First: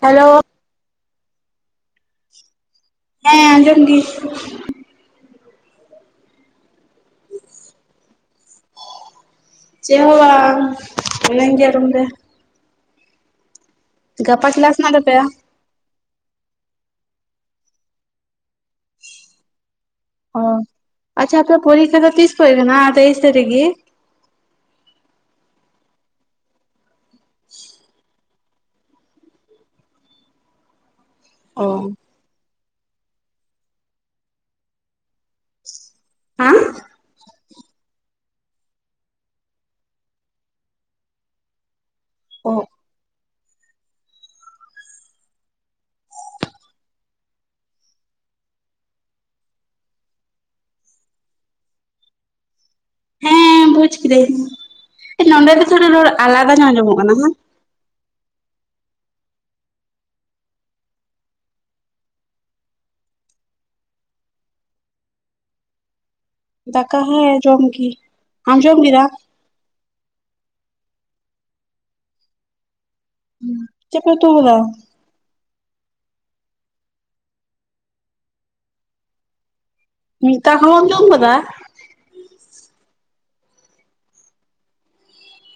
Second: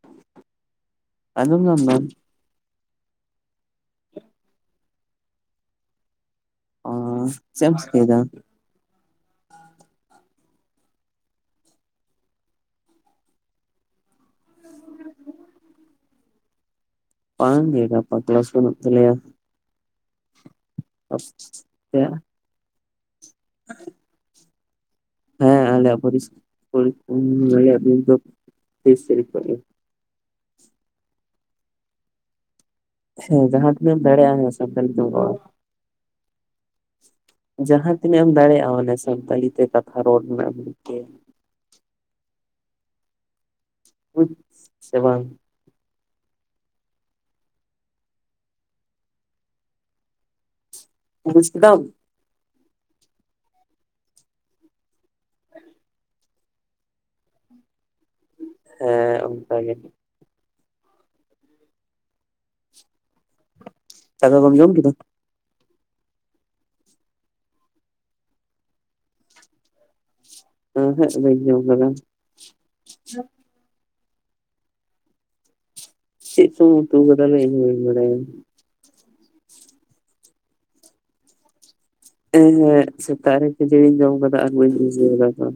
Hello, ᱟᱸᱡᱚᱢ ᱧᱟᱢ ᱮᱫᱟᱢ, ᱦᱮᱸ ᱟᱸᱡᱚᱢ ᱜᱮ, ᱚ ᱪᱮᱫ ᱮᱢ ᱪᱤᱠᱟᱹᱭᱮᱫᱟ ᱾ ᱪᱮᱫ ᱦᱚᱸ ᱵᱟᱝ ᱢᱤᱱᱟᱹᱧ ᱜᱮᱭᱟ ᱨᱩᱢ ᱨᱮ, ᱜᱟᱯᱟ ᱠᱮᱞᱟᱥ ᱦᱮᱱᱟᱜ ᱛᱟᱯᱮᱭᱟ? ᱯᱟᱝ ᱜᱮ ᱜᱟᱯᱟ ᱠᱮᱞᱟᱥ ᱵᱟᱹᱱᱩᱜ ᱛᱟᱞᱮᱭᱟ᱾ ᱚ ᱟᱪᱪᱷᱟ ᱟᱯᱮᱭᱟᱜ ᱯᱚᱨᱤᱠᱷᱟ ᱫᱚ ᱛᱤᱥ ᱠᱷᱚᱡ ᱠᱟᱱᱟ ᱛᱮᱭᱤᱥ ᱛᱟᱹᱨᱤᱠ ᱜᱮ? ᱦᱮᱸ ᱟᱞᱮᱭᱟ ᱯᱚᱨᱤᱥ ᱯᱚᱨᱤ ᱟᱞᱮᱭᱟ ᱯᱚᱨᱤᱠᱷᱟ ᱛᱮᱭᱤᱥ ᱛᱟᱨᱤᱠ ᱠᱷᱚᱱ ᱜᱮ᱾ ᱚ ᱦᱮᱸ ᱡᱟᱦᱟᱸ ᱛᱤᱱᱟᱹᱢ ᱫᱟᱲᱮᱭᱟᱜ ᱥᱟᱱᱛᱟᱞᱤ ᱛᱮ ᱨᱚᱲ᱾ ᱟᱢ ᱡᱟᱦᱟᱸ ᱛᱤᱱᱟᱹᱢ ᱫᱟᱲᱮᱭᱟᱜ ᱚᱱᱮ ᱥᱟᱱᱛᱟᱲᱤ ᱛᱮ ᱠᱟᱛᱷᱟ ᱨᱚᱲ ᱨᱮᱱᱟᱜ ᱢᱤᱫ ᱜᱮ ᱚ ᱵᱩᱡᱽ ᱥᱮ ᱵᱟᱝ ᱵᱩᱡᱽ ᱠᱮᱫᱟᱢ? ᱦᱮᱸ ᱵᱩᱡᱽ ᱠᱤᱫᱟᱹᱧ ᱱᱚᱸᱰᱮ ᱫᱚ ᱛᱷᱚᱲᱟ ᱨᱚᱲ ᱟᱞᱟᱫᱟ ᱧᱚᱜ ᱟᱸᱡᱚᱢᱚᱜ ᱠᱟᱱᱟ᱾ ᱦᱮᱸ ᱚᱱᱠᱟ ᱜᱮ᱾ ᱫᱟᱠᱟ ᱠᱚᱢ ᱡᱚᱢ ᱠᱮᱫᱟ? ᱫᱟᱠᱟ ᱦᱮᱸ ᱡᱚᱢ ᱜᱤ ᱟᱢ ᱡᱚᱢ ᱠᱮᱫᱟᱢ? ᱩ ᱦᱩᱸᱜ ᱵᱟᱹᱧ ᱡᱚᱢ ᱠᱟᱫᱟ᱾ ᱪᱮᱫ ᱯᱮ ᱩᱛᱩ ᱠᱟᱫᱟ? ᱪᱮᱫ ᱪᱚ ᱩᱛᱩ ᱠᱟᱫᱟᱞᱮ ᱤᱧᱦᱚᱸ ᱵᱟᱹᱧ ᱵᱟᱰᱟᱭᱟ᱾ ᱢᱤᱫᱫᱷᱟᱣ ᱦᱚᱸ ᱵᱟᱢ ᱡᱚᱢ ᱠᱟᱫᱟ ᱮᱸ ᱦᱮᱸᱜ ᱥᱮᱛᱟᱜ ᱨᱮ ᱠᱷᱟᱹᱡᱟᱹᱲᱤᱧ ᱡᱚᱢ ᱠᱟᱫᱟ ᱟᱨ ᱵᱟᱹᱧ ᱵᱩᱡᱫᱟᱲᱮ ᱠᱟ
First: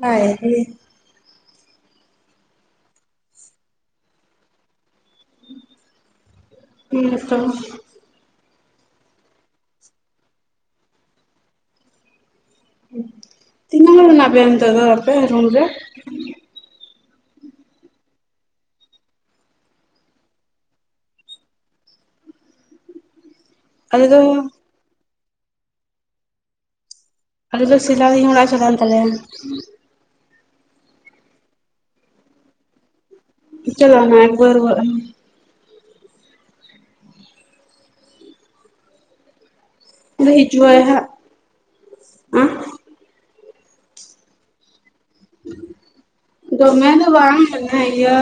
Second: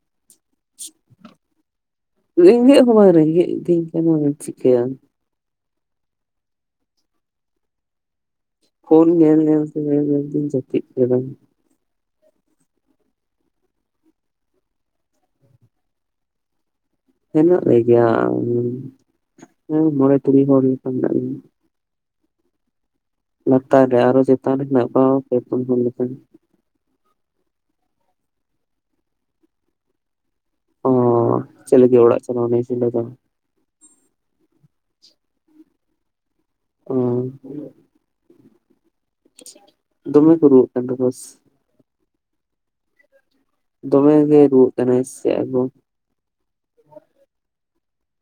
ᱦᱟᱭ ᱦᱤ ᱨᱮᱸᱜᱮᱡ ᱦᱚᱸ ᱵᱟᱝ ᱨᱮᱸᱜᱮᱡ ᱤᱫᱤᱧ ᱠᱟᱱᱟ ᱟᱫᱚᱢ ᱪᱤᱠᱟᱹᱭᱟ᱾ ᱦᱮᱸ ᱛᱚ ᱯᱷᱳᱱ ᱧᱮᱞ ᱧᱮᱞ ᱛᱮᱜᱤᱧ ᱡᱟᱹᱯᱤᱫ ᱠᱮᱫᱟ᱾ ᱛᱤᱱᱟᱹᱜ ᱦᱚᱲ ᱢᱮᱱᱟᱜ ᱯᱮᱭᱟ ᱱᱤᱛᱚᱜ ᱫᱚ ᱟᱯᱮ ᱨᱩᱢ ᱨᱮ? ᱦᱮᱱᱟᱜ ᱞᱮᱜᱮᱭᱟ ᱩᱸ ᱢᱚᱬᱮ ᱛᱩᱨᱩᱭ ᱦᱚᱲ ᱞᱮᱠᱟ ᱢᱮᱱᱟᱜ ᱞᱮᱭᱟ᱾ ᱞᱟᱛᱟᱨ ᱨᱮ, ᱟᱞᱮ ᱫᱚ ᱟᱨᱦᱚᱸ ᱪᱮᱛᱟᱱ ᱨᱮ, ᱦᱮᱱᱟᱜ ᱠᱚᱣᱟ ᱦᱚᱲ ᱯᱮ ᱯᱩᱱ ᱦᱚᱲ ᱞᱮᱠᱟ᱾ ᱟᱞᱮ ᱫᱚ ᱥᱮᱞᱟᱤᱱ ᱚᱲᱟᱜ-ᱮ ᱪᱟᱞᱟᱣᱮᱱ ᱛᱟᱞᱮᱭᱟ᱾ ᱳᱭ ᱪᱮ ᱞᱟᱹᱜᱤᱫ ᱚᱲᱟᱜ-ᱮ ᱪᱟᱞᱟᱣ ᱱᱮ ᱡᱤᱞ ᱫᱟᱠᱟ ᱪᱟᱞᱟᱣ ᱱᱟᱭ ᱵᱟᱹᱨᱦᱟᱹ ᱟᱱᱩ᱾ ᱚ ᱫᱚᱢᱮ ᱠᱚ ᱨᱩᱣᱟᱹᱜ ᱠᱟᱱ ᱞᱟᱹᱭᱪᱟᱭᱦᱟᱸᱜ, ᱛᱟᱠᱚᱣᱟ ᱟᱸ ᱫᱚᱢᱮᱜᱮ ᱨᱩᱣᱟᱹᱜ ᱠᱟᱱᱟᱭ ᱥᱮ ᱟᱭ ᱵᱟᱹᱦᱩ᱾ ᱫᱚᱢᱮ ᱫᱚ ᱵᱟᱝ ᱦᱤᱱᱟᱭ ᱜᱤᱭᱟ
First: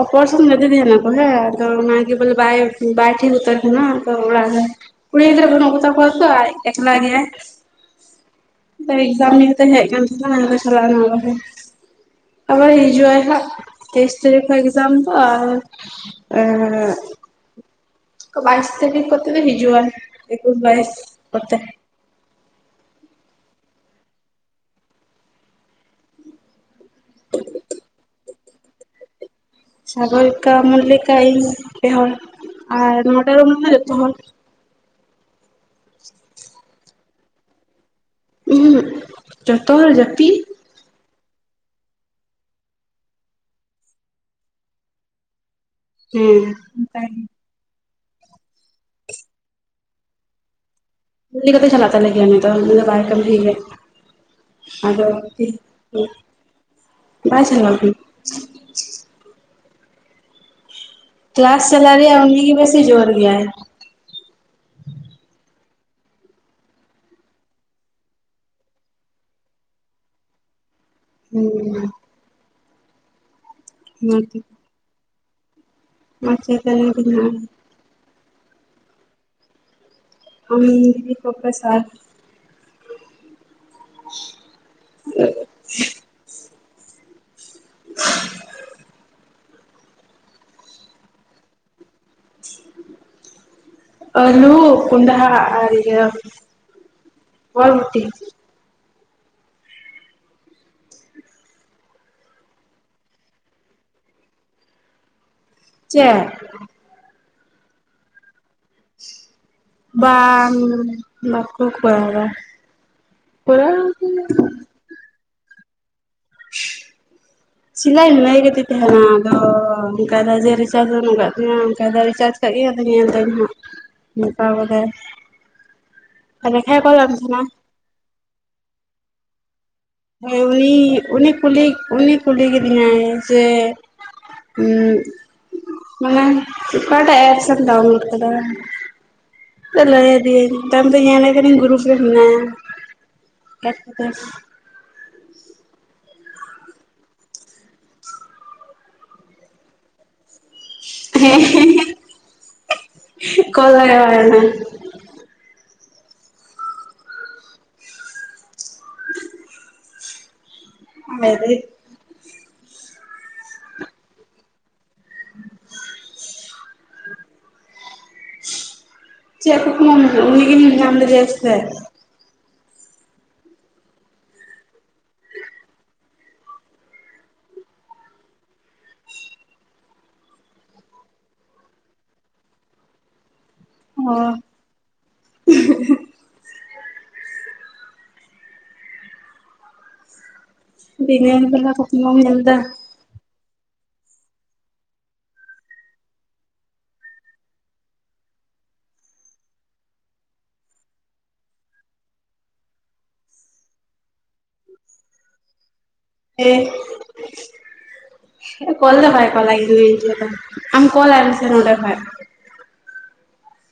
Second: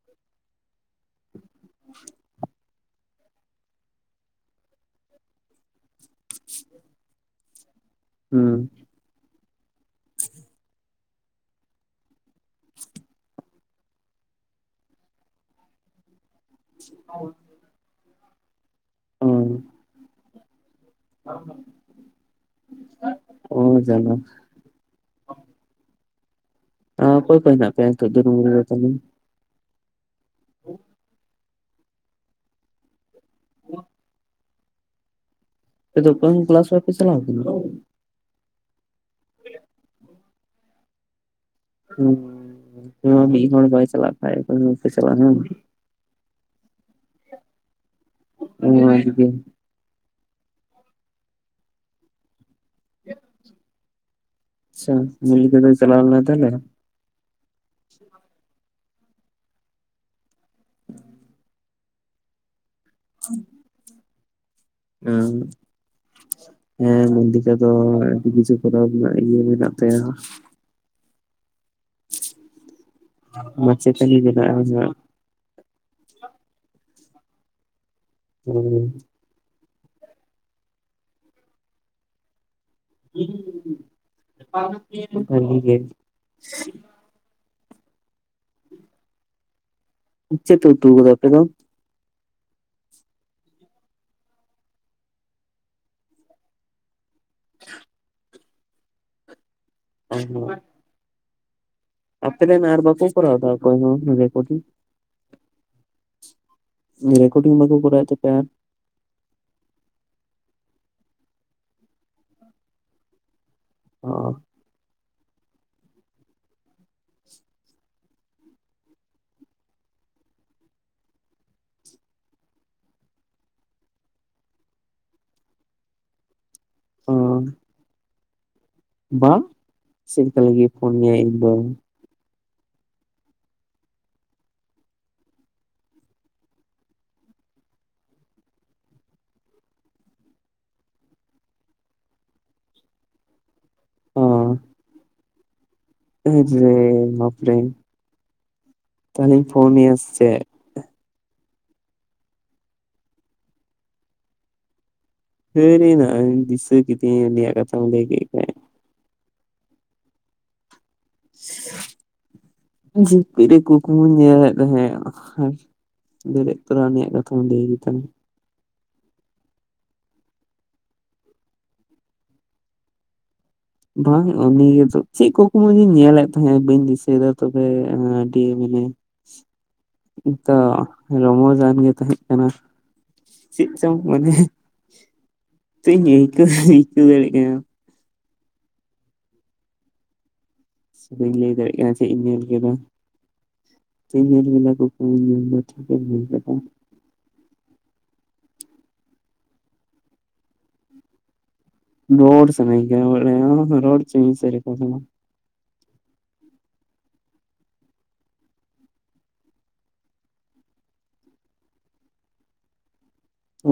ᱚᱠᱚᱭ ᱥᱟᱶ ᱡᱟᱹᱛᱤ ᱫᱩᱧ ᱞᱮᱯᱚᱭᱟ᱾ ᱛᱚ ᱚᱱᱟᱜᱮ ᱵᱚᱞᱮ ᱵᱟᱭ ᱵᱟᱭ ᱛᱷᱤᱨ ᱩᱛᱟᱹᱨ ᱠᱟᱱᱟ ᱛᱚ ᱚᱲᱟᱜᱨᱮ ᱠᱩᱲᱤ ᱜᱤᱫᱽᱨᱟᱹ ᱵᱟᱹᱱᱩᱜ ᱠᱚᱛᱟ ᱠᱚᱣᱟ᱾ ᱥᱩᱫᱷᱩ ᱟᱭ, ᱮᱠᱞᱟ ᱜᱮᱭᱟᱭ᱾ ᱦᱩᱸ ᱵᱟᱭ ᱮᱠᱡᱟᱢ ᱤᱭᱟᱹᱛᱮ ᱦᱮᱡᱽ ᱠᱟᱱ ᱛᱤᱧᱟ ᱪᱟᱞᱟᱣ ᱨᱩᱣᱟᱹᱲᱚᱜ ᱟᱞᱮ᱾ ᱟᱨᱦᱚᱸ ᱦᱤᱡᱩᱜᱟᱭ ᱦᱟᱸᱜ ᱛᱮᱭᱤᱥ ‌ ᱛᱟᱹᱨᱤᱠᱷ ᱠᱷᱚᱭ ᱮᱠᱡᱟᱢ ᱫᱚ ᱟᱨ ᱮᱸ ᱵᱟᱭᱤᱥ ᱛᱟᱨᱤᱠᱷ ᱚ ᱠᱚᱛᱮ ᱫᱚ ᱦᱤᱡᱩᱜᱼᱟᱭ, ᱮᱠᱩᱥ ᱵᱟᱭᱤᱥ ᱠᱚᱛᱮ ᱚ ᱡᱟᱱᱟ ᱟᱯᱮ ᱯᱟᱸᱡᱟ ᱯᱮᱭᱟ ᱠᱟᱹᱡ ᱫᱚ ᱨᱩᱭᱟᱹᱲ ᱟᱠᱟᱱᱤ᱾ ᱥᱟᱜᱚᱨᱤᱠᱟ, ᱢᱚᱞᱞᱤᱠᱟ, ᱤᱧ ᱯᱮ ᱦᱚᱲ ᱟᱨ ᱱᱚᱸᱰᱮ ᱫᱚᱱᱟ ᱡᱚᱛᱚ ᱦᱚᱲ᱾ ᱟᱯᱮ ᱫᱚ ᱫᱚᱝ ᱠᱮᱞᱟᱥ ᱵᱟᱯᱮ ᱪᱟᱞᱟᱣ ᱟᱠᱟᱱᱟ᱾ ᱩᱸ ᱡᱚᱛᱚ ᱦᱚᱲ ᱡᱟᱹᱯᱤ ᱦᱩᱸ ᱯᱮ ᱦᱚᱲ, ᱢᱤᱫ ᱦᱚᱲ ᱵᱟᱭ ᱪᱟᱞᱟᱜ ᱠᱷᱟᱡ ᱫᱟᱲᱮᱠᱟ ᱟᱯᱮᱥᱟᱞᱟ ᱦᱩᱸ ᱦᱮᱸᱦᱮᱸ ᱚᱱᱠᱟᱜᱤ ᱚᱦᱚᱸᱦᱟᱱ ᱜᱮ᱾ ᱠᱩᱞᱤ ᱠᱟᱛᱮ ᱪᱟᱞᱟᱜ ᱛᱟᱞᱮᱜᱮᱭᱟ ᱱᱩᱭ ᱫᱚ᱾ ᱟᱭ ᱠᱟᱱ ᱜᱮ ᱟᱪᱪᱷᱟ ᱟᱫᱚ ᱢᱚᱞᱞᱤᱠᱟ ᱫᱚᱭ ᱪᱟᱞᱟᱣ [inaudible] ᱞᱮᱱᱟ ᱛᱟᱦᱚᱞᱮ? ᱵᱟᱭ ᱥᱮᱤᱱ [inaudible] ᱠᱞᱟᱥ ᱪᱟᱞᱟᱜ ᱨᱮᱭᱟᱜ ᱩᱱᱤ ᱜᱮ ᱵᱮᱥᱤ ᱡᱳᱨ ᱜᱮᱭᱟᱭ᱾ ᱦ [inaudible] ᱦᱮᱸ ᱢᱚᱱᱫᱤᱠᱟ ᱫᱚ ᱟᱹᱰᱤ ᱠᱤᱪᱷᱩ ᱠᱚᱨᱚᱣ ᱨᱮᱭᱟᱜ ᱤᱭᱟᱹ ᱢᱮᱱᱟᱜ ᱛᱟᱭᱟ᱾ ᱦᱮᱸ‌ᱦᱮᱸ ᱢᱟᱪᱮᱫ ᱛᱟᱱᱤᱜ ᱵᱮᱱᱟᱜ -ᱟ ᱢᱟᱪᱮᱫ ᱛᱟᱱᱤᱜ ᱵᱮᱱᱟᱜ -ᱟ ᱦᱩᱸ [inaudible] ᱟᱢ ᱫᱤᱫᱤ ᱯᱨᱚᱯᱮᱥᱟᱨ ᱟᱞᱤ ᱜᱮ [unintelligible] [unintelligible] ᱪᱚᱫ ᱯᱮ ᱩᱛᱩ ᱟᱠᱟᱫᱟ ᱟᱯᱮ ᱫᱚ? ᱟᱞᱩ ᱠᱚᱱᱰᱷᱟ ᱟᱲᱟᱜ ᱟᱨ ᱤᱭᱟᱹ ᱵᱷᱚᱨᱴᱤ᱾ ᱦ [unintelligible] ᱟᱯᱮ ᱨᱮᱱ ᱟᱨ ᱵᱟᱠᱚ ᱠᱚᱨᱟᱣ ᱫᱟ ᱚᱠᱭᱦᱚᱸ ᱨᱮᱠᱳᱰᱤᱧ ᱪᱮ ᱨᱮᱠᱳᱰᱤᱧ ᱵᱟᱠᱚ ᱠᱚᱟᱭ ᱛᱟᱯᱮᱭᱟ ᱵᱟᱝ ᱵᱟ ᱠᱚ ᱠᱚᱨᱟᱣ ᱫᱟ᱾ ᱟᱨ? [unintelligible] [unintelligible] ᱥᱤᱞᱟᱹᱭ ᱦᱟᱹᱭ ᱜᱮᱛᱤ ᱛᱟᱦᱮᱱᱟ ᱟᱫᱚ ᱚᱱᱠᱟ ᱡᱮ ᱨᱤᱪᱟᱪ ᱵᱟᱹᱱᱩᱜ ᱟᱠᱟᱫ ᱛᱤᱧᱟ ᱠᱟ᱾ ᱪᱤᱠᱟᱹᱜ ᱜᱮ ᱛᱟᱦᱮᱸᱧ ᱦᱟᱸᱜ ᱱᱚᱠᱟ ᱠᱚ ᱞᱮᱠᱷᱟᱭ ᱠᱚ ᱛᱟᱦᱮᱱᱟ [inaudible] ᱵᱟᱝ ᱦᱮᱸ ᱩᱱᱤ ᱩᱱᱤ ᱠᱩᱞᱤ ᱩᱱᱤ ᱠᱩᱞᱤ ᱠᱤᱫᱤᱧᱟᱭ ᱡᱮ ᱦ ᱱᱟᱣᱟ ᱚᱠᱟᱴᱟᱜ ᱮᱯᱥᱢ ᱰᱟᱣᱩᱱᱞᱳᱰ ᱠᱟᱫᱟ᱾ ᱞᱟᱹᱭ ᱟᱫᱮᱭᱟᱹᱧ ᱛᱟᱭᱚᱢ ᱛᱮ ᱧᱮᱞᱮ ᱠᱟᱹᱧ ᱜᱩᱨᱩᱯ ᱨᱮ ᱢᱮᱱᱟᱭᱟ᱾ ᱦ [unintelligible] [unintelligible] ᱛᱦᱞᱮᱧ ᱯᱷᱳᱱ ᱟᱭᱟ ᱥᱮᱪᱮᱫ? ᱦᱮᱸ ᱦᱮᱸ [unintelligible] ᱠᱚᱞ ᱞᱟᱜᱟ ᱟᱭ ᱢᱮ [inaudible] ᱥᱟᱹᱨᱤ ᱱᱟᱜ ᱫᱤᱥᱟ ᱠᱮᱫᱮᱭᱟ ᱩᱱᱤ ᱭᱟᱜ ᱠᱟᱛᱷᱟᱢ ᱞᱟᱹᱭ ᱠᱮᱫ ᱠᱷᱟᱡ᱾ ᱦᱟᱭ ᱨᱮ ᱾ ᱡᱟᱹᱯᱤᱫ ᱨᱮ ᱠᱩᱠᱢᱩ ᱧᱮᱞᱮᱫ ᱛᱟᱦᱮᱸᱫ᱾ [unintelligible] ᱛᱩᱨᱟ ᱩᱱᱤᱭᱟᱜ ᱠᱟᱛᱷᱟᱢ ᱞᱟᱹᱭ ᱠᱮᱫᱟᱢ [inaudible] ᱪᱮᱫ ᱠᱩᱠᱢᱩ ᱩᱱᱤᱜᱤᱢ ᱧᱟᱢ ᱞᱮᱫᱮᱭᱟ ᱥᱮᱪᱮᱫ? ᱵᱟᱝ ᱩᱱᱤ ᱜᱮ ᱪᱮᱫ ᱠᱩᱠᱢᱩᱧ ᱧᱮᱞᱮᱫ ᱛᱟᱦᱮᱸᱫ ᱵᱟᱹᱧ ᱫᱤᱥᱟᱹᱭᱮᱫᱟ ᱛᱚᱵᱮ ᱟᱹᱰᱤ ᱢᱟᱱᱮ᱾ ᱛᱚ ᱨᱚᱢᱚᱡᱟᱱ ᱜᱮ ᱛᱟᱦᱮᱸ ᱠᱟᱱᱟ᱾ ᱪᱮᱫ ᱪᱚᱝ ᱚ ᱢᱟᱱᱮ ᱪᱮᱫ [inaudible] ᱟᱹᱭᱠᱟᱹᱣ ᱫᱟᱲᱭᱟᱜ ᱠᱟᱱᱟ᱾ ᱵᱟᱹᱧ ᱫᱤᱱᱟᱹᱢ ᱞᱟᱹᱭ ᱵᱮᱞᱟ ᱫᱟᱲᱮᱜ ᱠᱟᱱᱟ ᱪᱮᱫ ᱠᱩᱠᱢᱩᱢ ᱤᱧ ᱧᱮᱞ ᱫᱟ ᱠᱮᱫᱟ᱾ ᱫᱤᱱᱮᱨ ᱵᱮᱞᱟ ᱠᱩᱠᱢᱩᱧ ᱧᱮᱞ ᱫᱟ ᱴᱷᱤᱠ ᱮᱢ ᱞᱟᱹᱭ ᱠᱟᱫᱟ ᱾ ᱨᱚᱨ ᱥᱟᱱᱟᱧ ᱠᱟᱱᱟ ᱵᱟᱲᱟᱭᱟᱢ ᱨᱚᱨ ᱦᱚᱪᱚᱧ ᱢᱮᱥᱮ ᱨᱮᱠᱷᱟ ᱥᱟᱞᱟᱜ ᱾ ᱮᱸᱷ [inaudible] ᱠᱚᱞ ᱫᱚ ᱵᱟᱭ [inaudible] ᱟᱢ ᱠᱚᱞ ᱟᱭ ᱢᱮᱥᱮ ᱱᱚᱸᱰᱮ ᱠᱷᱚᱡ ᱾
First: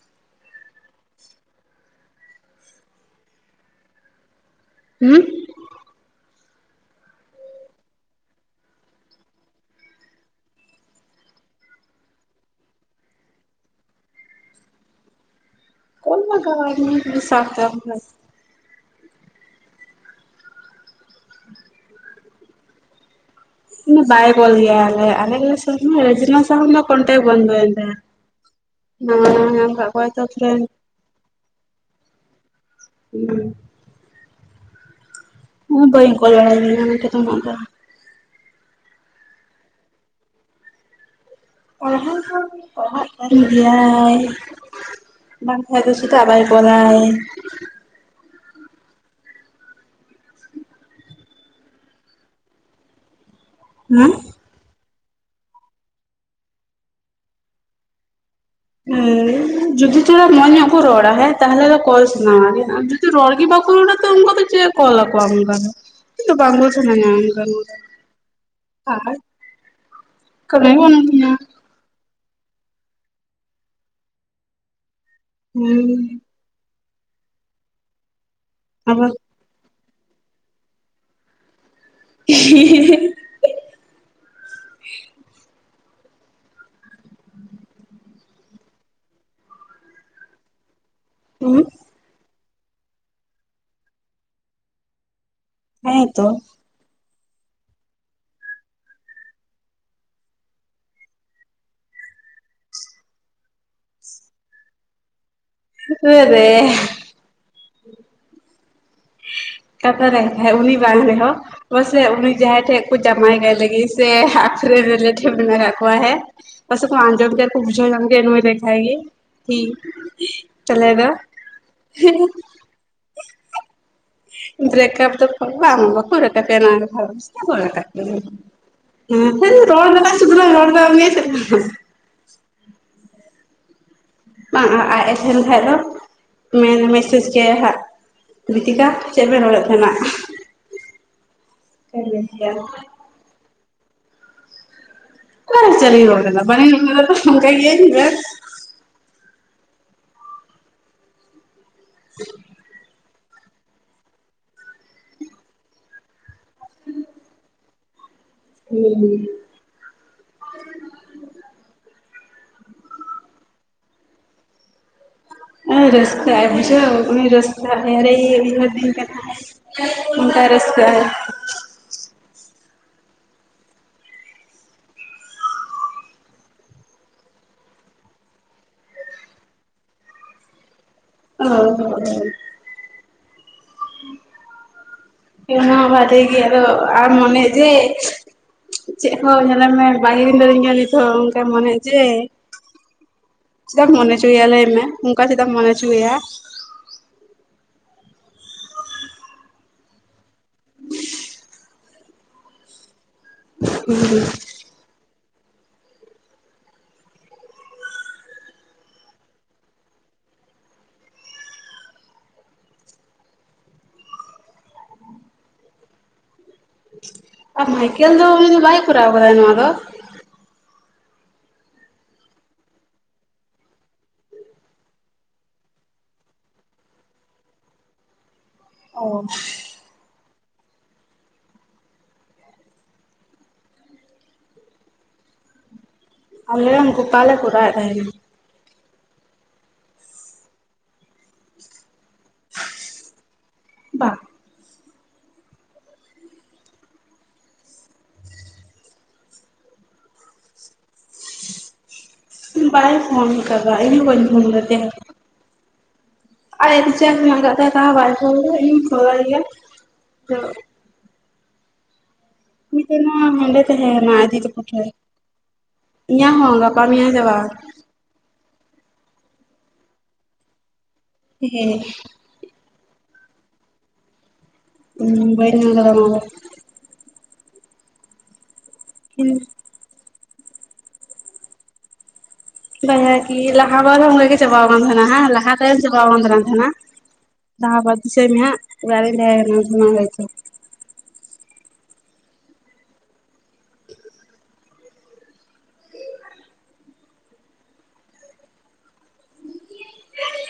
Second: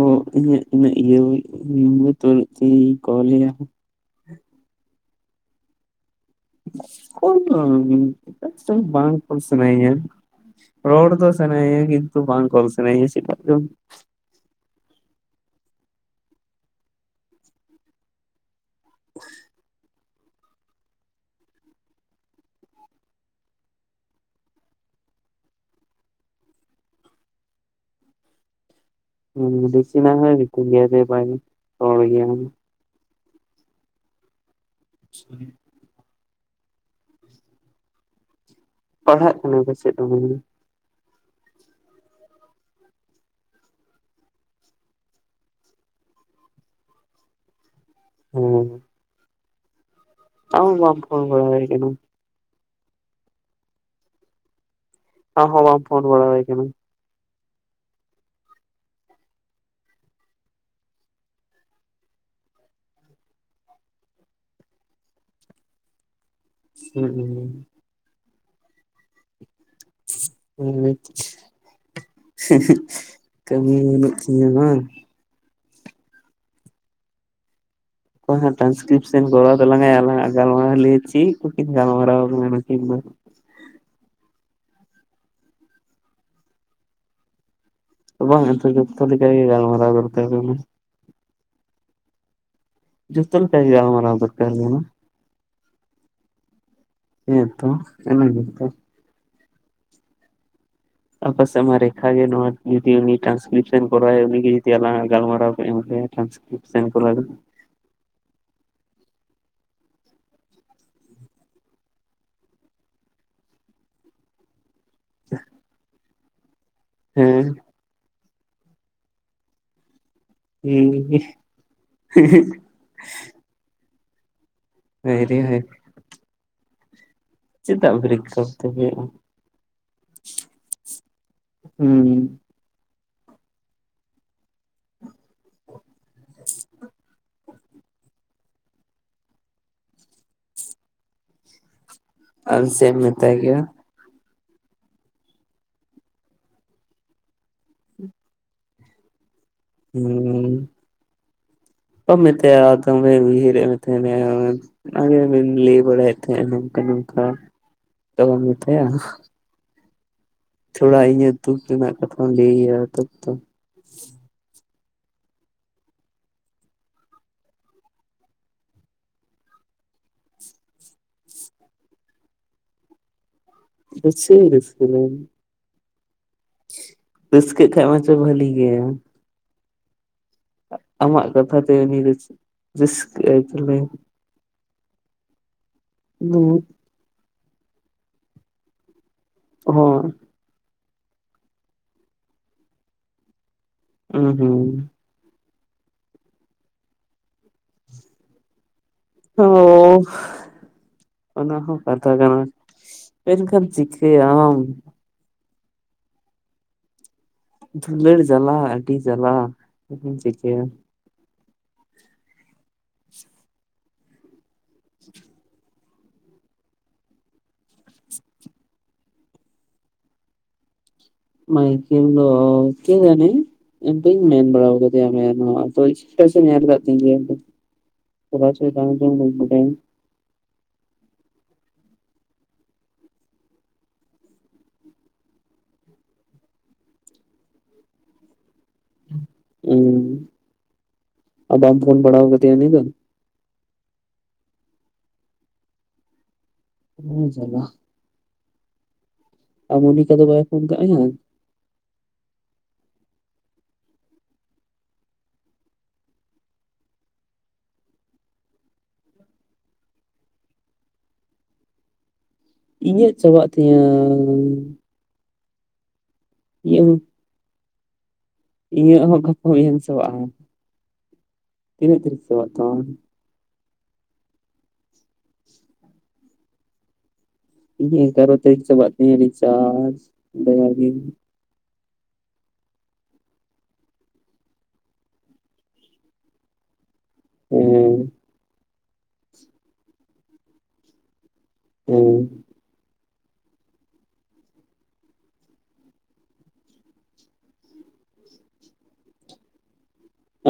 ᱚ ᱤᱧ ᱤᱧᱟᱹᱜ [inaudible] ᱤᱭᱟᱹ ᱦᱤᱢᱢᱟᱹᱛ ᱵᱟᱱᱩᱜ ᱛᱤᱧᱟ ᱡᱮᱧ ᱠᱚᱞ ᱟᱭᱟ ᱾ ᱦᱮᱸ [inaudible] ᱵᱟᱝ ᱠᱚᱞ ᱥᱟᱱᱟᱭᱤᱧᱟ ᱾ ᱨᱚᱲ ᱫᱚ ᱥᱟᱱᱟᱭᱤᱧᱟ ᱠᱤᱱᱛᱩ ᱵᱟᱝ ᱠᱚᱞ ᱥᱟᱱᱟᱧᱟ, ᱪᱮᱫᱟᱜ ᱪᱚᱝ ᱾ ᱠᱚᱞ ᱞᱟᱜᱟᱣᱟᱭᱢᱮ ᱡᱩᱫᱤ ᱥᱟᱵ ᱛᱟᱢ ᱠᱷᱟᱡ᱾ [unintelligible] ᱦ [unintelligible] [unintelligible] ᱵᱟᱭ ᱠᱚᱞ ᱜᱮᱭᱟ ᱟᱞᱮ ᱟᱞ [unintelligible] ᱥᱟᱶ ᱦᱚ ᱠᱚᱱᱴᱮᱜ ᱵᱚᱱᱫᱚᱭᱮᱱ ᱛᱟᱭᱟ ᱾ [inaudible] ᱦᱮᱸ [unintelligible] ᱢᱤᱛᱟᱹᱧ ᱜᱮᱭᱟ ᱡᱮ ᱵᱟᱭ ᱨᱚᱲ ᱜᱮᱭᱟ ᱾ ᱦᱩᱸ [unintelligible] ᱦᱚ ᱵᱟᱹᱧ ᱠᱚᱞ ᱵᱟᱲᱟᱭᱤᱧ ᱩᱱᱤ ᱴᱷᱮᱡ ᱫᱚ ᱚᱱᱟ ᱛᱮ ᱾ ᱯᱟᱲᱦᱟᱜ ᱠᱟᱱᱟ ᱯᱟᱪᱮᱫ ᱫᱚᱢᱮ ᱾ ᱯᱟᱲᱦᱟᱣ ᱫᱚᱸ ᱯᱟᱲᱦᱟᱜ ᱠᱟᱱ ᱜᱮᱭᱟᱭ ᱾ ᱵᱟᱝ ᱠᱷᱟᱡ ᱫᱚ ᱪᱮᱫᱟᱜ ᱵᱟᱭ ᱠᱚᱞᱟᱭ ᱾ ᱦᱩᱸ ᱟᱢ ᱦᱚ ᱵᱟᱢ ᱯᱷᱳᱱ ᱵᱟᱲᱟ ᱟᱭ ᱠᱟᱱᱟ ᱾ ᱦᱩᱸ? ᱟᱢ ᱦᱚᱸ ᱵᱟᱢ ᱯᱷᱳᱱ ᱵᱟ ᱠᱟᱱᱟ ᱾ ᱦᱩᱸ ᱡᱩᱫᱤ ᱛᱷᱚᱲᱟ ᱢᱚᱸᱡᱽ ᱧᱚᱜ ᱠᱚ ᱨᱚᱲᱟ ᱦᱮᱸ ᱛᱟᱦᱞᱮ ᱫᱚ ᱠᱚᱞ ᱥᱟᱱᱟᱣᱟ ᱾ [unintelligible] ᱨᱚᱲᱜᱤ ᱵᱟᱠᱩ ᱨᱚᱲᱟ ᱛᱚ ᱩᱱᱠᱩ ᱫᱚ ᱪᱮᱫ ᱠᱚᱞ ᱠᱚᱣᱟᱢ ᱚᱱᱠᱟ ᱫᱚ ᱾ ᱤᱧ ᱦᱚ ᱵᱟᱝ ᱨᱚᱲ ᱥᱟᱱᱟᱧᱟ [unintelligible] [unintelligible] ᱠᱟᱹᱢᱤ ᱵᱟᱹᱱᱩᱜ ᱛᱤᱧᱟ [unintelligible] ᱠᱟᱹᱢᱤ ᱵᱟᱹᱱᱩᱜ ᱛᱤᱧᱟᱹ ᱵᱟᱝ ᱻ ᱦᱩᱸ ᱾ ᱚᱠᱚᱭ ᱦᱟᱜ ᱟᱵᱟᱨ ᱴᱟᱱᱠᱨᱤᱯᱥᱚᱱ ᱠᱚᱨᱟᱭ ᱛᱟᱞᱟᱝ ᱟᱭ ᱟᱞᱟᱜ ᱟᱜ ᱜᱟᱞᱢᱟᱨᱟᱣ ᱞᱟᱹᱭᱟᱭ ᱪᱮᱫ ᱠᱩᱠᱤᱱ ᱜᱟᱞᱢᱟᱨᱟᱣ ᱠᱟᱱᱟ ᱱᱩᱠᱤᱱ ᱫᱚ ᱾ ᱵᱟᱝ ᱟᱫᱚ ᱡᱚᱛᱚ ᱞᱮᱠᱟ ᱜᱮ ᱜᱟᱞᱢᱟᱨᱟᱣ ᱫᱚᱨᱠᱟᱨ ᱠᱟᱱᱟ ᱾ ᱦᱩᱸ ᱡᱚᱛᱚ ᱞᱮᱠᱟ ᱜᱮ ᱜᱟᱞᱢᱟᱨᱟᱣ ᱫᱚᱨᱠᱟᱨ ᱠᱟᱱᱟ ᱾ ᱦᱮᱸ ᱛᱚ‌ ᱾ ᱦᱮ ᱛᱚ ᱚᱱᱟ ᱜᱮ ᱛᱚ ᱾ ᱟᱨ ᱯᱟᱥᱮ ᱢᱟ ᱨᱮᱠᱷᱟ ᱜᱮ ᱱᱚᱣᱟ ᱡᱫᱤ ᱩᱱᱤ ᱴᱨᱟᱱᱥᱠᱨᱤᱯᱥᱚᱱ ᱠᱚᱨᱟᱣᱟᱭ ᱩᱱᱤ ᱡᱩᱚᱫᱤ ᱟᱞᱟᱝ ᱜᱟᱞᱢᱟᱨᱟᱣ ᱦᱮᱸ ᱜᱳᱢᱠᱮᱹ ᱨᱮ ᱴᱨᱟᱱᱥᱠᱤᱯᱥᱚᱱ ᱠᱚ ᱦᱳᱞᱳ, ᱠᱟᱛᱷᱟ ᱨᱮ ᱮᱱ ᱠᱷᱟᱡ, ᱩᱱᱤ ᱵᱟᱝ ᱨᱮᱦᱚᱸ ᱦᱚᱭ ᱥᱮ ᱩᱱᱤ ᱡᱟᱦᱟᱸᱭ ᱴᱷᱮᱡ ᱠᱚ ᱡᱟᱶᱟᱭ ᱠᱟᱭ ᱞᱟᱹᱜᱤᱫ ᱥᱮ ᱨᱮ ᱨᱮᱞᱮᱴᱤᱵᱷ ᱢᱮᱱᱟᱜ ᱠᱚᱣᱟ ᱦᱮᱸ ᱯᱟᱥᱮ ᱠᱚ ᱟᱧᱡᱚᱢ ᱠᱮᱜ ᱦᱮᱸ ᱟᱠᱩ [unintelligible] ᱜᱮ ᱞᱮᱠᱟᱭ ᱜᱮ, ᱠᱤ ᱛᱟᱦᱞᱮ ᱫᱚ ᱵᱨᱮᱠᱟᱯ ᱦᱟᱭ ᱫᱚ ᱨᱮ ᱦᱟᱭ ᱵᱟᱝ ᱵᱟᱠᱩ [unintelligible] ᱱᱚᱣᱟ ᱨᱮᱫᱚ ᱦᱟᱸᱜ ᱪᱮᱫᱟᱜ ᱵᱨᱮᱠᱟᱯ ᱫᱚ ᱦᱩᱭᱩᱜᱼᱟ [unintelligible] ᱨᱚᱲ ᱫᱚ ᱥᱩᱫᱩᱞᱟᱝ ᱨᱚᱲᱫᱟ ᱩᱱᱤᱭᱟᱜ ᱦᱩᱸ ᱵᱟᱝ ᱟᱡ ᱮ ᱥᱮᱱ ᱞᱮᱠᱷᱟᱡ ‌ᱫᱚ ᱢᱮᱱ ᱢᱮᱥᱮᱡᱽ ᱠᱮᱭᱟᱭ ᱦᱟᱸᱜ ᱜᱤᱛᱤᱠᱟ ᱪᱮᱫ ᱵᱮᱱ ᱨᱚᱲᱮᱫ ᱛᱟᱦᱮᱱᱟ ᱚᱱᱠᱟ‌ ᱜᱮ ᱟ ᱪᱮᱫ ᱢᱮᱛᱟᱭ ᱜᱮᱭᱟ ᱚᱠᱟ ᱨᱮ ᱪᱮᱫ ᱞᱤᱧ ᱨᱚᱲ ᱠᱟᱫᱟ ᱛᱚ ᱵᱟᱞᱤᱧ ᱨᱚᱲ ᱠᱟᱫᱟ ᱛᱚ ᱚᱱ‌ ᱠᱟᱭ ᱜᱮᱭᱟᱞᱤᱧ ᱡᱟᱥᱴ ᱦᱩᱸ ᱵᱟᱢ ᱢᱮᱛᱟᱭᱟ ᱟ ᱟᱢ ᱵᱟᱭ ᱩᱭᱦᱟᱹᱨᱮᱫ ᱢᱮ ᱛᱟᱦᱮᱸᱱᱮ ᱩᱱ ᱟᱵᱮᱱ ᱵᱮᱱ ᱞᱮᱭ ᱵᱟᱲᱟᱭᱮᱫ ᱛᱟᱦᱮᱸ ᱱᱚᱝᱠᱟ ᱱᱚᱝᱠᱟ ᱟᱫᱚ ᱵᱟᱢ ᱢᱮᱛᱟᱭᱟ ᱦᱩᱸ ᱛᱷᱚᱲᱟ ᱤᱧᱟᱹᱜ ᱫᱩᱠᱷ ᱨᱮᱱᱟᱜ ᱠᱟᱛᱷᱟᱢ ᱞᱟᱹᱭᱟ ᱛᱚᱵᱮ ᱛᱚ ᱦᱩᱸ ᱨᱟᱹᱥᱠᱟᱹᱜ ᱵᱩᱡᱷᱟᱹᱣ ᱩᱱᱤ ᱨᱟᱹᱥᱠᱟᱹᱜ ᱮᱸᱰᱮ ᱮ ᱩᱭᱦᱟᱹᱨ ᱫᱤᱧ ᱠᱟᱱᱟᱭ ᱚᱱᱠᱟᱭ ᱨᱟᱹᱥᱠᱟᱹᱜ-ᱟᱭ ᱫᱚ ᱪᱮᱫ ᱤᱧ ᱨᱟᱹᱥᱠᱟᱹ ᱞᱟᱹᱭ ᱢᱮ ᱨᱟᱹᱥᱠᱟᱹᱜ ᱠᱷᱟᱡ ᱢᱟᱪᱚ ᱵᱷᱟᱹᱞᱤ ᱜᱮ ᱟᱢᱟᱜ ᱚ ᱠᱟᱛᱷᱟᱛᱮ ᱩᱱᱤ ᱨᱟᱹᱥᱠᱟᱹᱜ ᱟᱭ ᱛᱟᱦᱚᱞᱮ ᱚᱱᱟ ᱵᱟᱨᱮ ᱜᱮ ᱦᱚᱸ ᱟᱫᱚ ᱟᱢ ᱢᱚᱱᱮᱭᱮᱜ ᱡᱮ ᱪᱮᱫ ᱦᱚᱸ ᱧᱮᱞ ᱢᱮ ᱵᱟᱭ ᱦᱩᱸ ᱫᱩᱞᱟᱹᱲᱤᱧ ᱜᱮᱭᱟ ᱱᱤᱛ ᱦᱚᱸ ᱚᱱᱠᱟ ᱢᱚᱱᱮ ᱡᱮ ᱪᱮᱫᱟᱢ ᱢᱚᱱᱮ ᱦᱚᱪᱚᱭᱮᱭᱟ ᱞᱟᱹᱭ ᱢᱮ᱾ ᱦᱩᱸ ᱚᱱᱠᱟ ᱪᱮᱫᱟᱢ ᱢᱚᱱᱮ ᱦᱚᱪᱚ ᱟᱭᱟ ᱚ ᱚᱱᱟ ᱦᱚᱸ ᱠᱟᱛᱷᱟ ᱠᱟᱱᱟ᱾ ᱮᱱ ᱡᱚᱠᱷᱟᱱ ᱪᱤᱠᱟᱹᱭᱟᱢ ᱫᱩᱞᱟᱹᱲ ᱡᱟᱞᱟ ᱟᱹᱰᱤ ᱡᱟᱞᱟ ᱪᱮᱫᱤᱧ ᱪᱤᱠᱟᱹᱭᱟ [inaudible] [inaudible] ᱟᱨ ᱢᱟᱭᱠᱮᱞ ᱫᱚ ᱩᱱᱤ ᱫᱚ ᱵᱟᱭ ᱠᱚᱨᱟᱣ ᱠᱟᱫᱟᱭ ᱱᱚᱣᱟ ᱫᱚ? ᱢᱟᱭᱠᱮᱞ ᱫᱚ ᱠᱮ ᱡᱟᱱᱮ ᱤᱧ ᱵᱟᱹᱧ ᱢᱮᱱ ᱵᱟᱲᱟ ᱠᱟᱫᱮᱭᱟ ᱢᱮ ᱦᱚᱸ ᱥᱴᱮᱴᱟᱥ ᱮ ᱧᱮᱞ ᱠᱟᱫ ᱛᱤᱧ ᱜᱮᱭᱟ ᱠᱚᱨᱟᱣ ᱦᱚᱪᱚᱭᱮ ‌ᱠᱟᱱ ᱚ ᱵᱟᱹᱧ ᱵᱟᱰᱟᱭᱟᱧ ᱟᱞᱮ ᱦᱚᱸ ᱜᱟᱯᱟ ᱞᱮ ᱠᱚᱨᱟᱣᱮᱫ ᱛᱟᱦᱮᱸᱱᱟ᱾ ᱦᱩᱸ, ᱟᱫᱚ ᱵᱟᱢ ᱯᱷᱳᱱ ᱵᱟᱲᱟᱣ ᱠᱟᱫᱮᱭᱟ ᱩᱱᱤ ᱫᱚ? [unintelligible] ᱵᱟᱝ ᱚ ᱡᱟᱞᱟ, ᱟᱨ ᱢᱚᱱᱤᱠᱟ ᱫᱚ ᱵᱟᱭ ᱯᱷᱳᱱ ᱠᱟᱜ ᱢᱮᱭᱟ? ᱵᱟᱭ ᱯᱷᱳᱱ ᱠᱟᱫᱟ ᱤᱧ ᱦᱚᱸᱚ ᱵᱟᱹᱧ ᱯᱷᱳᱱ ᱠᱟᱫᱮᱭᱟ ᱟᱡᱟᱜ ᱨᱩᱪᱟᱨᱡ ᱦᱮᱱᱟᱜ ᱠᱟᱜ ᱛᱟᱣᱟ ᱛᱟᱣ ᱦᱚᱸ ᱵᱟᱭ ᱯᱷᱳᱱ ᱠᱟᱫᱟ ᱤᱧ ᱯᱷᱳᱱᱟᱭ ᱜᱮᱭᱟ, ᱛᱚ ᱢᱤᱫ ᱤᱧᱟᱹᱜ ᱥᱮᱨᱢᱟ ᱪᱟᱵᱟᱜ ᱦᱟᱸᱰᱮ ᱛᱤᱧᱟᱹ ᱛᱟᱦᱮᱸ ᱠᱟᱱᱟᱭ ᱟᱡ ᱫᱤ ᱛᱟᱠᱚ ᱴᱷᱮᱱ᱾ ᱤᱧᱟᱹᱜ ᱦᱚᱸ ᱜᱟᱯᱟ ᱢᱮᱭᱟᱝ ᱪᱟᱵᱟᱜ-ᱟ ᱤᱧᱟᱹᱜ ᱦᱚᱸ ᱜᱟᱯᱟ ᱢᱮᱭᱟᱝ ᱪᱟᱵᱟᱜ-ᱟ, ᱦᱮᱸ ᱛᱤᱱᱟᱹᱜ ᱛᱟᱨᱤᱠ‌ ᱪᱟᱵᱟᱜ ᱛᱟᱢᱟ ᱟᱢᱟᱜ? [unintelligible] ᱤᱧᱟᱜ ᱦᱚᱸ ᱛᱮᱨᱚ ᱛᱟᱨᱤᱠ ᱪᱟᱵᱟᱜ ᱛᱤᱧᱟ ᱨᱤᱪᱟᱨᱡᱽ ᱫᱚ, [unintelligible] [unintelligible] ᱞᱟᱦᱟ ᱵᱟᱨ ᱦᱚᱸ ᱚᱱᱠᱟᱜ ᱜᱮ ᱪᱟᱵᱟᱣ ᱟᱠᱟᱱ ᱛᱟᱦᱮᱱᱟ ᱦᱮᱸ ᱞᱟᱦᱟ ᱛᱟᱭᱚᱢ ᱪᱟᱵᱟ ᱟᱠᱟᱱ ᱛᱟᱦᱮᱸᱱᱟ, [inaudible] ᱞᱟᱦᱟ ᱵᱟᱨ ᱦᱮᱸ ᱫᱤᱥᱟᱹᱭ ᱢᱮ ᱦᱟᱸᱜ ᱚᱲᱟᱜ ᱨᱮᱧ ᱛᱟᱦᱮ ᱠᱟᱱᱟ [unintelligible] ᱞᱟᱹᱭ ᱛᱮ [inaudible] [unintelligible]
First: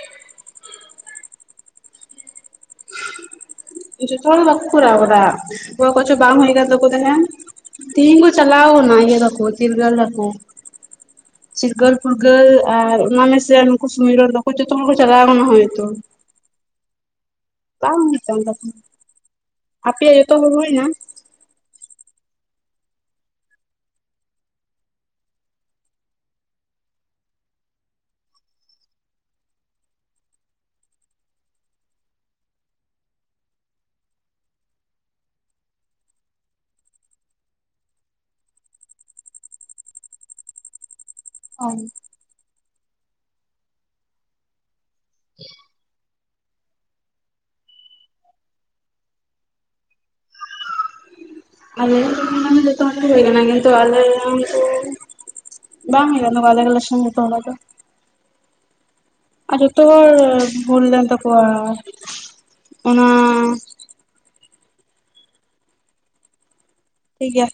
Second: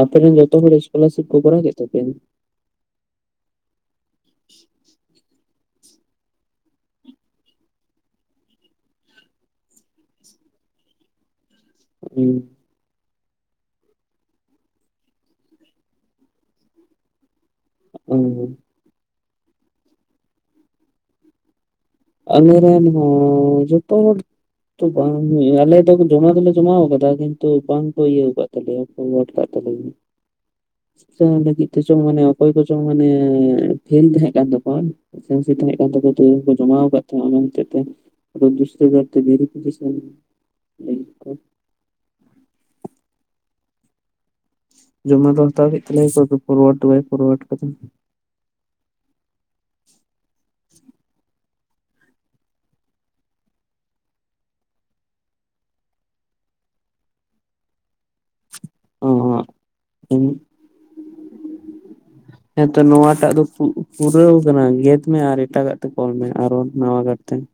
ᱟᱯᱮ ᱨᱮᱱ ᱡᱚᱛᱚ ᱦᱚᱲ ᱥᱠᱚᱞᱟᱨᱥᱤᱯ ᱠᱚ ᱠᱚᱨᱟᱣ ᱠᱮᱫ ᱛᱟᱯᱮᱭᱟ? ᱡᱚᱛᱚ ᱦᱚᱲ ᱫᱚ ᱵᱟ ᱠᱚ ᱠᱚᱨᱟᱦ ᱟᱠᱟᱫᱟ ᱚᱠᱚᱭ ᱠᱚᱪ ᱵᱟᱝ ᱦᱩᱭ ᱟᱠᱟᱱ ᱛᱟᱠᱚ ᱛᱟᱦᱮᱸᱱ᱾ ᱛᱤᱦᱤᱧ ᱠᱚ ᱪᱟᱞᱟᱣ ᱠᱟᱱᱟ ᱤᱭᱟᱹ ᱛᱟᱠᱩ ᱪᱤᱨᱜᱟᱹᱞ ᱛᱟᱠᱩ᱾ ᱪᱤᱨᱜᱟᱹᱞ ᱯᱷᱩᱨᱜᱟᱹᱞ ᱟᱨ ᱚᱱᱟ ᱢᱮᱥᱮ ᱨᱮ ᱱᱩᱠᱩ ᱥᱩᱢᱤᱨᱚᱱ ᱛᱟᱠᱚ ᱡᱚᱛᱚ ᱦᱚᱲ ᱠᱚ ᱪᱟᱞᱟᱣ ᱟᱠᱟᱱᱟ ᱦᱚᱭᱛᱚ, ᱾ ᱵᱟᱝ ᱟᱯᱮᱛ ᱦᱭᱱᱟ [unintelligible] ᱟᱞᱮ ᱱᱚᱣᱟ ᱡᱚᱛᱚ ᱦᱚᱲ, [unintelligible] ᱛᱚ ᱵᱟᱝ ᱟᱞᱮ ᱫᱚ ᱡᱚᱢᱟ ᱫᱚᱞᱮ ᱡᱚᱢᱟ ᱟᱠᱟᱫᱟ ᱠᱤᱱᱛᱩ ᱵᱟᱝ ᱠᱚ ᱤᱭᱟᱹ ᱟᱠᱟᱫ ᱛᱟᱞᱮᱭᱟ ᱜᱰ ᱠᱫ ᱛᱟᱞᱮᱭᱟ᱾ [unintelligible] [unintelligible] ᱪ ᱞᱟᱹᱜᱤᱫ ᱛᱮ ᱪᱚᱝ ᱢᱟᱱᱮ ᱚᱠᱚᱭ ᱠᱪᱚᱝ ᱢᱟᱱᱮ ᱯᱷᱮᱞ ᱛᱟᱦᱮᱸᱦ ᱠᱟᱱ ᱛᱟᱠᱚᱣᱟ ᱠᱟᱱ ᱛᱟᱠᱚᱣᱟ ᱥᱮ ᱥ ᱠᱚ [unintelligible] ᱡᱚᱢᱟ ᱟᱠᱟᱫ ᱛᱟᱦᱮᱫ ᱫᱚᱥᱟ [unintelligible] ᱟᱨ [unintelligible] ᱡᱚᱢᱟ ᱫᱚ ᱦᱟᱛᱟᱣ ᱦᱩᱭᱮᱱ ᱛᱟᱞᱮ ᱯᱷᱚᱨᱣᱟᱰ ᱫᱚ ᱵᱟᱭ ᱯᱷᱚᱨᱣᱟᱰ ᱠᱟᱫᱟ [inaudible] ᱟᱞᱮ ᱡᱚᱛᱚ ᱦᱚᱲᱟᱜ ᱠᱤᱱᱛᱩ ᱟᱞᱮ [unintelligible] ᱵᱟᱝ ᱱᱚᱣᱟ ᱟᱞᱮ ᱜᱮᱞᱮ ᱥᱚᱢ ᱜᱮᱛ ᱚᱱᱟ ᱫᱚ ᱾ [unintelligible] ᱚ ᱟᱨ ᱡᱚᱛᱚ ᱵᱷᱩᱞ ᱞᱮᱱ ᱛᱟᱠᱚᱣᱟ᱾ [unintelligible] ᱦᱮᱸᱛᱚ ᱚᱱᱟ ᱱᱚᱣᱟᱴᱟᱜ ᱫᱚ? [unintelligible] ᱯᱩᱨᱟᱹᱣ ᱟᱠᱟᱱᱟ ᱜᱮᱫ ᱢᱮ ᱟᱨ ᱮᱴᱟᱜᱟ ᱛᱮ ᱠᱚᱞ ᱢᱮ ᱟᱨᱚ ᱱᱟᱣᱟ ᱜᱟᱨ ᱴᱷᱤᱠ ᱛᱮ, ᱜᱮᱭᱟ [inaudible]